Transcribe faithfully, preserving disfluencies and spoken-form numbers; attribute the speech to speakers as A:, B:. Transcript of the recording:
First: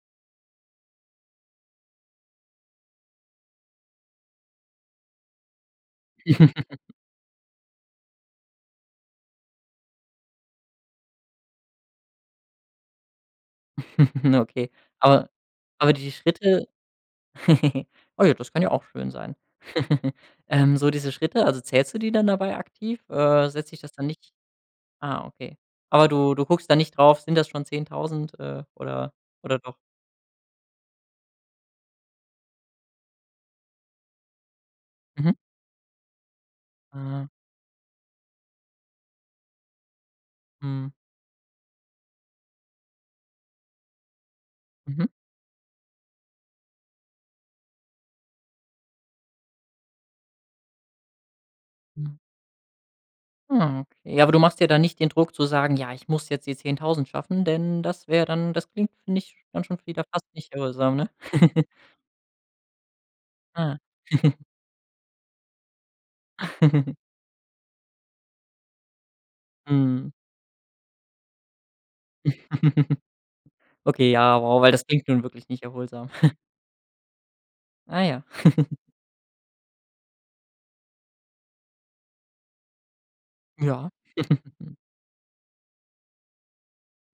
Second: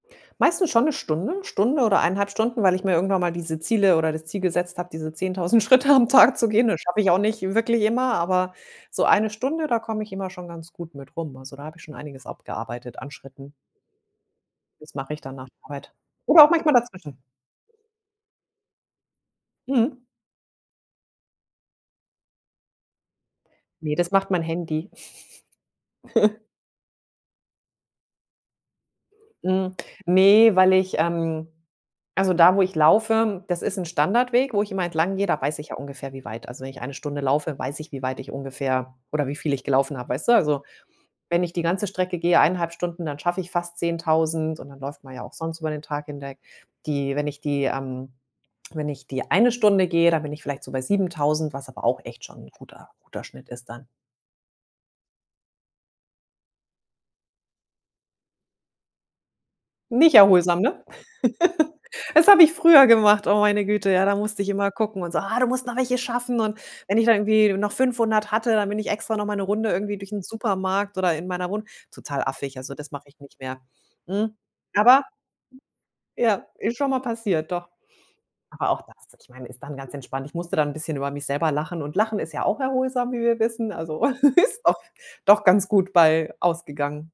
A: Meistens schon 'ne Stunde, Stunde oder eineinhalb Stunden, weil ich mir irgendwann mal diese Ziele oder das Ziel gesetzt habe, diese zehntausend Schritte am Tag zu gehen. Das schaffe ich auch nicht wirklich immer, aber, so eine Stunde, da komme ich immer schon ganz gut mit rum. Also da habe ich schon einiges abgearbeitet an Schritten.
B: Okay,
A: Das mache ich
B: aber
A: dann nach der Arbeit
B: aber die
A: oder auch
B: Schritte
A: manchmal dazwischen.
B: oh ja, das kann ja auch schön sein.
A: Mhm.
B: Ähm, so diese Schritte, also zählst du die dann dabei aktiv? Äh, setzt sich das
A: Ne,
B: dann
A: das macht
B: nicht
A: mein Handy.
B: ah, okay. Aber du du guckst da nicht drauf, sind das schon zehntausend, äh, oder oder
A: Hm,
B: doch?
A: ne, weil ich ähm, also da, wo ich laufe, das ist 'n Standardweg, wo ich immer entlang gehe,
B: Mhm.
A: da weiß ich ja ungefähr, wie weit. Also wenn ich eine Stunde
B: Mhm.
A: laufe, weiß ich, wie weit ich ungefähr oder wie viel ich gelaufen habe, weißt du? Also,
B: Mhm.
A: wenn ich die ganze Strecke gehe, eineinhalb Stunden, dann schaffe ich fast zehntausend und dann läuft
B: Mhm.
A: man ja auch sonst über den Tag hinweg. Die, wenn ich die ähm, wenn ich die eine Stunde gehe, dann bin ich vielleicht so bei siebentausend, was aber auch
B: Hm.
A: echt schon 'n guter guter Schnitt ist
B: Mm,
A: dann.
B: okay. Ja aber du machst dir da dann nicht den Druck zu sagen: „Ja, ich muss jetzt die zehntausend schaffen“, denn das wäre dann das klingt nicht dann schon wieder
A: Nicht
B: fast nicht
A: erholsam, ne?
B: erholsam, ne?
A: Das habe ich früher gemacht. Oh meine
B: Ah.
A: Güte, ja, da musste ich immer gucken und so: „Ah, du musst noch welche schaffen.“ Und wenn ich da irgendwie noch fünfhundert hatte, dann bin ich extra noch mal 'ne Runde irgendwie
B: Mhm.
A: durch 'n Supermarkt oder in meiner Wohnung total affig. Also das mache ich nicht mehr.
B: Okay,
A: Hm,
B: ja, wow, weil das
A: aber
B: klingt nun wirklich nicht erholsam.
A: ja, ist schon mal passiert, doch.
B: Ah ja.
A: Aber auch das, ich meine, ist dann ganz entspannt. Ich musste dann bisschen über mich selber lachen und lachen ist ja auch erholsam, wie wir wissen.
B: Ja.
A: Also ist doch doch ganz gut bei ausgegangen.